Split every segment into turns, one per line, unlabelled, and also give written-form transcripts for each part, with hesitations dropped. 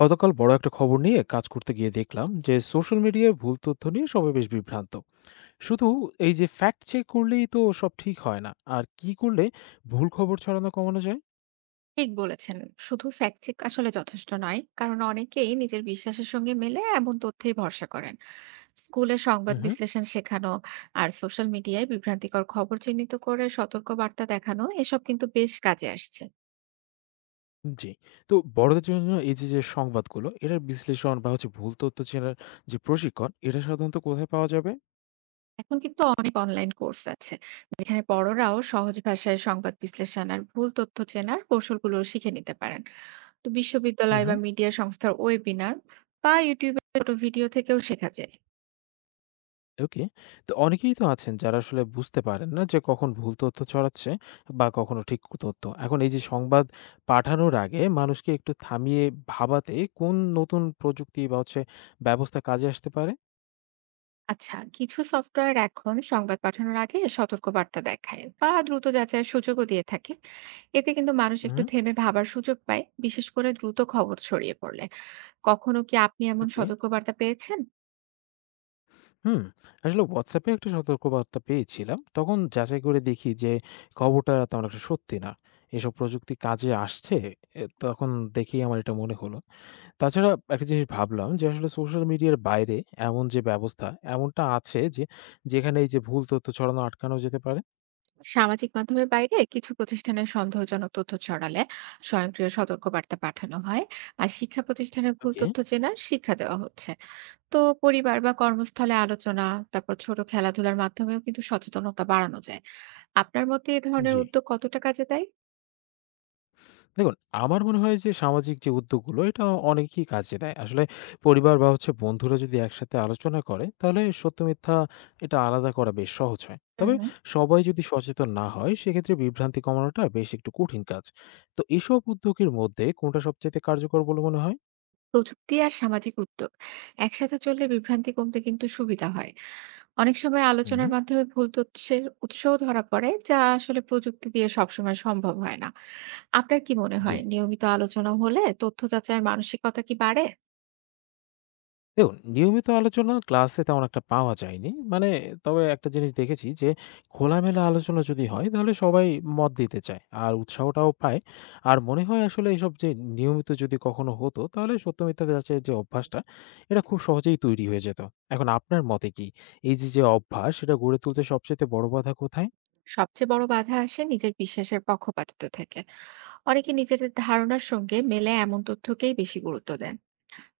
গতকাল বড় একটা খবর নিয়ে কাজ করতে গিয়ে দেখলাম যে সোশ্যাল মিডিয়ায় ভুল তথ্য নিয়ে সবাই বেশ বিভ্রান্ত। শুধু এই যে ফ্যাক্ট চেক করলেই তো সব ঠিক হয় না, আর কি করলে ভুল খবর ছড়ানো কমানো যায়?
ঠিক বলেছেন। শুধু ফ্যাক্ট চেক আসলে যথেষ্ট নয়, কারণ অনেকেই নিজের বিশ্বাসের সঙ্গে মেলে এমন তথ্যেই ভরসা করেন। স্কুলে সংবাদ
হুম
বিশ্লেষণ শেখানো আর সোশ্যাল মিডিয়ায় বিভ্রান্তিকর খবর চিহ্নিত করে সতর্ক বার্তা দেখানো, এসব কিন্তু বেশ কাজে আসছে।
জি, তো বড়দের জন্য এই যে যে সংবাদগুলো এটার বিশ্লেষণ বা ভুল তথ্য চেনার যে প্রশিক্ষণ এটা সাধারণত কোথায় পাওয়া যাবে?
এখন কিন্তু অনেক অনলাইন কোর্স আছে, যেখানে বড়রাও সহজ ভাষায় সংবাদ বিশ্লেষণ আর ভুল তথ্য চেনার কৌশলগুলো শিখে নিতে পারেন। তো বিশ্ববিদ্যালয় বা
হুম
মিডিয়া সংস্থার ওয়েবিনার বা ইউটিউবে ছোট ভিডিও থেকেও শেখা যায়।
ওকে। তো অনেকেই তো আছেন যারা আসলে বুঝতে পারেন না যে কখন ভুল তথ্য ছড়াচ্ছে বা কখনো ঠিক তথ্য। এখন এই যে সংবাদ পাঠানোর আগে মানুষকে একটু থামিয়ে ভাবাতে কোন নতুন প্রযুক্তি বা ব্যবস্থা কাজে আসতে পারে?
আচ্ছা, কিছু সফটওয়্যার এখন সংবাদ পাঠানোর আগে সতর্ক বার্তা দেখায় বা দ্রুত যাচাইয়ের সুযোগও দিয়ে থাকে। এতে কিন্তু মানুষ একটু
হুম
থেমে ভাবার সুযোগ পায়, বিশেষ করে দ্রুত খবর ছড়িয়ে পড়লে। কখনো কি আপনি এমন
ওকে।
সতর্ক বার্তা পেয়েছেন?
হুম। আসলে WhatsApp এ একটা সতর্কবার্তা পেয়েছিলাম। তখন যাচাই করে দেখি যে খবরটা তেমন একটা সত্যি না। এসব প্রযুক্তি কাজে আসছে, এ তখন দেখেই আমার এটা মনে হলো। তাছাড়া একটা জিনিস ভাবলাম যে আসলে সোশ্যাল মিডিয়ার বাইরে এমন যে ব্যবস্থা, এমনটা আছে যে যেখানে এই যে ভুল তথ্য ছড়ানো আটকানো যেতে পারে?
সামাজিক মাধ্যমের বাইরে কিছু প্রতিষ্ঠানের সন্দেহজনক তথ্য ছড়ালে স্বয়ংক্রিয় সতর্ক বার্তা পাঠানো হয়, আর শিক্ষা প্রতিষ্ঠানে ভুল
ওকে।
তথ্য চেনার শিক্ষা দেওয়া হচ্ছে। তো পরিবার বা কর্মস্থলে আলোচনা, তারপর ছোট খেলাধুলার মাধ্যমেও কিন্তু সচেতনতা বাড়ানো যায়। আপনার মতে এই ধরনের
জি,
উদ্যোগ কতটা কাজে দেয়?
দেখুন, আমার মনে হয় যে সামাজিক যে উদ্যোগগুলো এটা অনেকই কাজে দেয় আসলে। পরিবার বা বন্ধুরা যদি একসাথে আলোচনা করে তাহলে সত্য মিথ্যা এটা আলাদা করা বেশ সহজ হয়। তবে
হুম।
সবাই যদি সচেতন না হয় সেক্ষেত্রে বিভ্রান্তি কমানোটা বেশ একটু কঠিন কাজ। তো এসব উদ্যোগের মধ্যে কোনটা সবচেয়ে কার্যকর বলে মনে হয়?
প্রযুক্তি আর সামাজিক উদ্যোগ একসাথে চললে বিভ্রান্তি কমতে কিন্তু সুবিধা হয়। অনেক সময়
হুম
আলোচনার মাধ্যমে ভুল তথ্যের উৎসও ধরা পড়ে, যা আসলে প্রযুক্তি দিয়ে সবসময় সম্ভব হয় না। আপনার কি মনে
জি,
হয়, নিয়মিত আলোচনা হলে তথ্য যাচাইয়ের মানসিকতা কি বাড়ে?
দেখুন, নিয়মিত আলোচনা ক্লাসে তেমন একটা পাওয়া যায়নি। মানে, তবে একটা জিনিস দেখেছি যে খোলামেলা আলোচনা যদি হয় তাহলে সবাই মত দিতে চায়। আর উৎসাহটাও পায়। আর মনে হয় আসলে এসব যে নিয়মিত যদি কখনো হতো তাহলে সত্য মিথ্যা যাচাইয়ের যে অভ্যাসটা এটা খুব সহজেই তৈরি হয়ে যেত। এখন আপনার মতে কি এই যে, যে অভ্যাস সেটা গড়ে তুলতে সবচাইতে বড় বাধা কোথায়?
সবচেয়ে বড় বাধা আসে নিজের বিশ্বাসের পক্ষপাতিত্ব থেকে। অনেকে নিজেদের ধারণার সঙ্গে মেলে এমন তথ্যকেই বেশি গুরুত্ব দেন।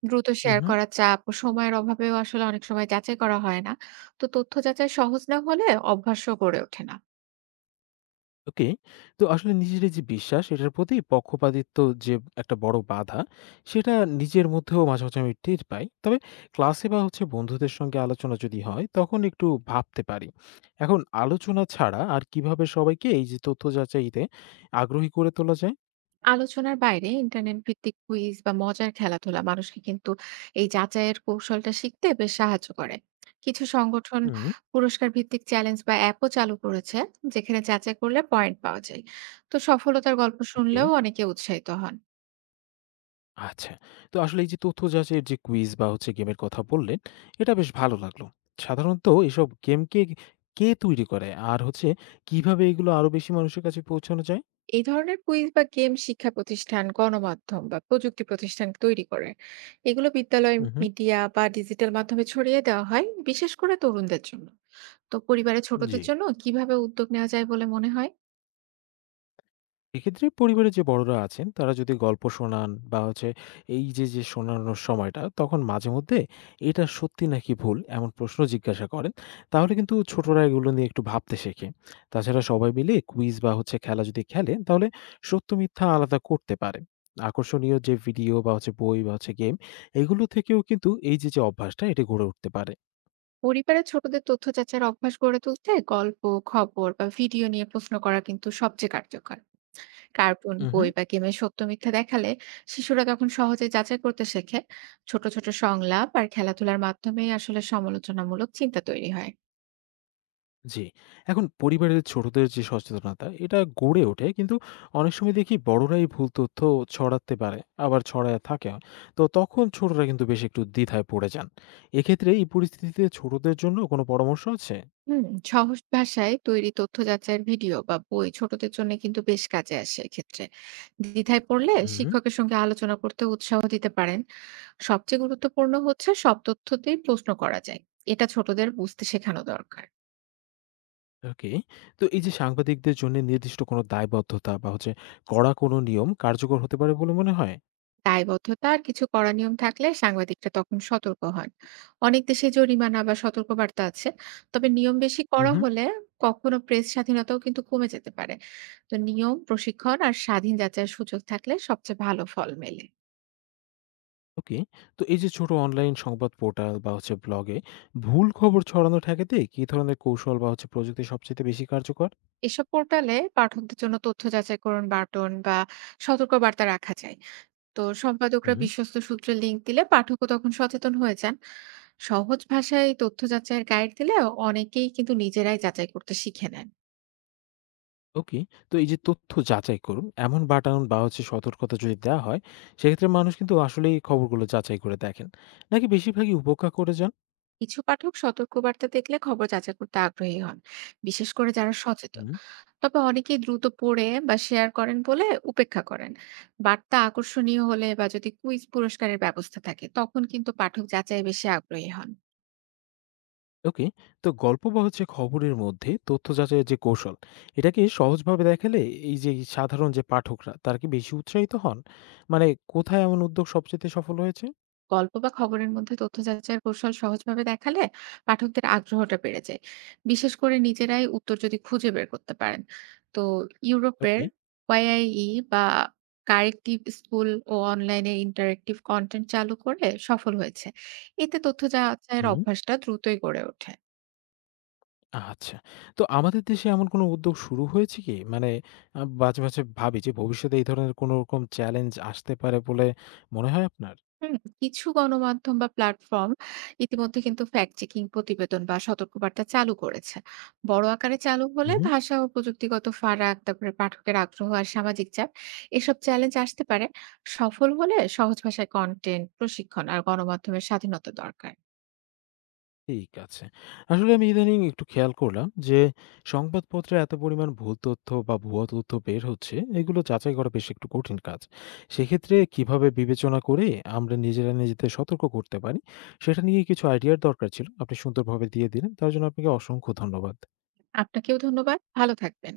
দ্রুত শেয়ার
উহু।
করার চাপ ও সময়ের অভাবেও আসলে অনেক সময় যাচাই করা হয় না। তো তথ্য যাচাই সহজ না হলে অভ্যাসও গড়ে ওঠে না।
ওকে। তো আসলে নিজের এই যে বিশ্বাস এটার প্রতি পক্ষপাতিত্ব যে একটা বড় বাধা, সেটা নিজের মধ্যেও মাঝে মাঝে আমি টের পাই। তবে ক্লাসে বা বন্ধুদের সঙ্গে আলোচনা যদি হয় তখন একটু ভাবতে পারি। এখন আলোচনা ছাড়া আর কিভাবে সবাইকে এই যে তথ্য যাচাইতে আগ্রহী করে তোলা যায়?
আলোচনার বাইরে ইন্টারনেট ভিত্তিক কুইজ বা মজার খেলাধুলা মানুষকে কিন্তু এই যাচাইয়ের কৌশলটা শিখতে বেশ সাহায্য করে। কিছু সংগঠন
হুম।
পুরস্কার ভিত্তিক চ্যালেঞ্জ বা অ্যাপও চালু করেছে, যেখানে যাচাই করলে পয়েন্ট পাওয়া যায়। তো সফলতার গল্প
ওকে,
শুনলেও অনেকে উৎসাহিত হন।
আচ্ছা। তো আসলে এই যে তথ্য যাচাইয়ের যে কুইজ বা গেমের কথা বললেন, এটা বেশ ভালো লাগলো। সাধারণত এসব গেমকে কে তৈরি করে? আর কিভাবে এগুলো আরো বেশি মানুষের কাছে পৌঁছানো যায়?
এই ধরনের কুইজ বা গেম শিক্ষা প্রতিষ্ঠান, গণমাধ্যম বা প্রযুক্তি প্রতিষ্ঠান তৈরি করে। এগুলো বিদ্যালয়,
হুম, হুম।
মিডিয়া বা ডিজিটাল মাধ্যমে ছড়িয়ে দেওয়া হয়, বিশেষ করে তরুণদের জন্য। তো পরিবারে
জি।
ছোটদের জন্য কিভাবে উদ্যোগ নেওয়া যায় বলে মনে হয়?
এক্ষেত্রে পরিবারের যে বড়রা আছেন তারা যদি গল্প শোনান বা এই যে, যে শোনানোর সময়টা তখন মাঝে মধ্যে এটা সত্যি নাকি ভুল এমন প্রশ্ন জিজ্ঞাসা করেন। তাহলে কিন্তু ছোটরা এগুলো নিয়ে একটু ভাবতে শেখে। তাছাড়া সবাই মিলে কুইজ বা খেলা যদি খেলে তাহলে সত্য মিথ্যা আলাদা করতে পারে। আকর্ষণীয় যে ভিডিও বা বই বা গেম, এগুলো থেকেও কিন্তু এই যে, যে অভ্যাসটা এটা গড়ে উঠতে পারে।
পরিবারে ছোটদের তথ্য যাচাইয়ের অভ্যাস গড়ে তুলতে গল্প, খবর বা ভিডিও নিয়ে প্রশ্ন করা কিন্তু সবচেয়ে কার্যকর। কার্টুন,
উহু।
বই বা গেমে সত্য মিথ্যা দেখালে শিশুরা তখন সহজে যাচাই করতে শেখে। ছোট ছোট সংলাপ আর খেলাধুলার মাধ্যমেই আসলে সমালোচনামূলক চিন্তা তৈরি হয়।
জি। এখন পরিবারের ছোটদের যে সচেতনতা এটা গড়ে ওঠে, কিন্তু অনেক সময় দেখি বড়রাই ভুল তথ্য ছড়াতে পারে, আবার ছড়ায় থাকে। তো তখন ছোটরা কিন্তু বেশ একটু দ্বিধায় পড়ে যান। এক্ষেত্রে এই পরিস্থিতিতে ছোটদের জন্য কোনো পরামর্শ আছে?
হুম, সহজ ভাষায় তৈরি তথ্য যাচাইয়ের ভিডিও বা বই ছোটদের জন্য কিন্তু বেশ কাজে আসে এক্ষেত্রে। দ্বিধায় পড়লে
হুম
শিক্ষকের সঙ্গে আলোচনা করতে উৎসাহ দিতে পারেন। সবচেয়ে গুরুত্বপূর্ণ হচ্ছে, সব তথ্যতেই প্রশ্ন করা যায়। এটা ছোটদের বুঝতে শেখানো দরকার।
ওকে। তো এই যে সাংবাদিকদের জন্য নির্দিষ্ট কোনো দায়বদ্ধতা বা কড়া কোনো নিয়ম কার্যকর হতে পারে বলে মনে হয়?
দায়বদ্ধতা আর কিছু কড়া নিয়ম থাকলে সাংবাদিকরা তখন সতর্ক হন। অনেক দেশে জরিমানা বা সতর্কবার্তা আছে। তবে নিয়ম বেশি কড়া
হুম
হলে কখনো প্রেস স্বাধীনতাও কিন্তু কমে যেতে পারে। তো নিয়ম, প্রশিক্ষণ আর স্বাধীন যাচাইয়ের সুযোগ থাকলে সবচেয়ে ভালো ফল মেলে।
ওকে। তো এই যে ছোট অনলাইন সংবাদ পোর্টাল বা ব্লগে ভুল খবর ছড়ানো ঠেকাতে কি ধরনের কৌশল বা প্রযুক্তি সবচেয়ে বেশি কার্যকর?
এসব পোর্টালে পাঠকদের জন্য তথ্য যাচাইকরণ বাটন বা সতর্কবার্তা রাখা যায়। তো সম্পাদকরা
হুম,
বিশ্বস্ত সূত্রে লিংক দিলে পাঠকও তখন সচেতন হয়ে যান। সহজ ভাষায় তথ্য যাচাইয়ের গাইড দিলে অনেকেই কিন্তু নিজেরাই যাচাই করতে শিখে নেন।
ওকে। তো এই যে তথ্য যাচাই করুন এমন বাটন বা সতর্কতা যদি দেওয়া হয়, সেক্ষেত্রে মানুষ কিন্তু আসলেই খবরগুলো যাচাই করে দেখেন, নাকি বেশিরভাগই উপেক্ষা করে যান?
কিছু পাঠক সতর্কবার্তা দেখলে খবর যাচাই করতে আগ্রহী হন, বিশেষ করে যারা সচেতন।
হুম,
তবে অনেকেই দ্রুত পড়ে বা শেয়ার করেন বলে উপেক্ষা করেন। বার্তা আকর্ষণীয় হলে বা যদি কুইজ পুরস্কারের ব্যবস্থা থাকে তখন কিন্তু পাঠক যাচাই বেশি আগ্রহী হন।
ওকে। তো গল্প বা খবরের মধ্যে তথ্য যাচাইয়ের যে কৌশল, এটাকে সহজভাবে দেখালে এই যে সাধারণ যে পাঠকরা তারা কি বেশি উৎসাহিত হন? মানে কোথায় এমন উদ্যোগ সবচেয়ে সফল হয়েছে?
গল্প বা খবরের মধ্যে তথ্য যাচাইয়ের কৌশল সহজভাবে দেখালে পাঠকদের আগ্রহটা বেড়ে যায়, বিশেষ করে নিজেরাই উত্তর যদি খুঁজে বের করতে পারেন। তো ইউরোপের
ওকে।
ওয়াইআইই বা কারেক্টিভ স্কুল ও অনলাইনে ইন্টারেক্টিভ কন্টেন্ট চালু করে সফল হয়েছে। এতে তথ্য যাচাইয়ের
হুম,
অভ্যাসটা দ্রুতই গড়ে ওঠে।
আচ্ছা। তো আমাদের দেশে এমন কোনো উদ্যোগ শুরু হয়েছে কি? মানে আ মাঝে মাঝে ভাবি যে ভবিষ্যতে এই ধরনের কোনো রকম চ্যালেঞ্জ আসতে পারে বলে মনে হয় আপনার?
হুম, কিছু গণমাধ্যম বা প্ল্যাটফর্ম ইতিমধ্যে কিন্তু ফ্যাক্ট চেকিং প্রতিবেদন বা সতর্কবার্তা চালু করেছে। বড় আকারে চালু হলে
উহু।
ভাষা ও প্রযুক্তিগত ফারাক, তারপরে পাঠকের আগ্রহ আর সামাজিক চাপ, এসব চ্যালেঞ্জ আসতে পারে। সফল হলে সহজ ভাষায় কন্টেন্ট, প্রশিক্ষণ আর গণমাধ্যমের স্বাধীনতা দরকার।
ঠিক আছে। আসলে আমি ইদানিং একটু খেয়াল করলাম যে সংবাদপত্রে এত পরিমাণ ভুল তথ্য বা ভুয়া তথ্য বের হচ্ছে, এগুলো যাচাই করা বেশ একটু কঠিন কাজ। সেক্ষেত্রে কিভাবে বিবেচনা করে আমরা নিজেরা নিজেদের সতর্ক করতে পারি, সেটা নিয়ে কিছু আইডিয়ার দরকার ছিল। আপনি সুন্দরভাবে দিয়ে দিলেন। তার জন্য আপনাকে অসংখ্য ধন্যবাদ।
আপনাকেও ধন্যবাদ। ভালো থাকবেন।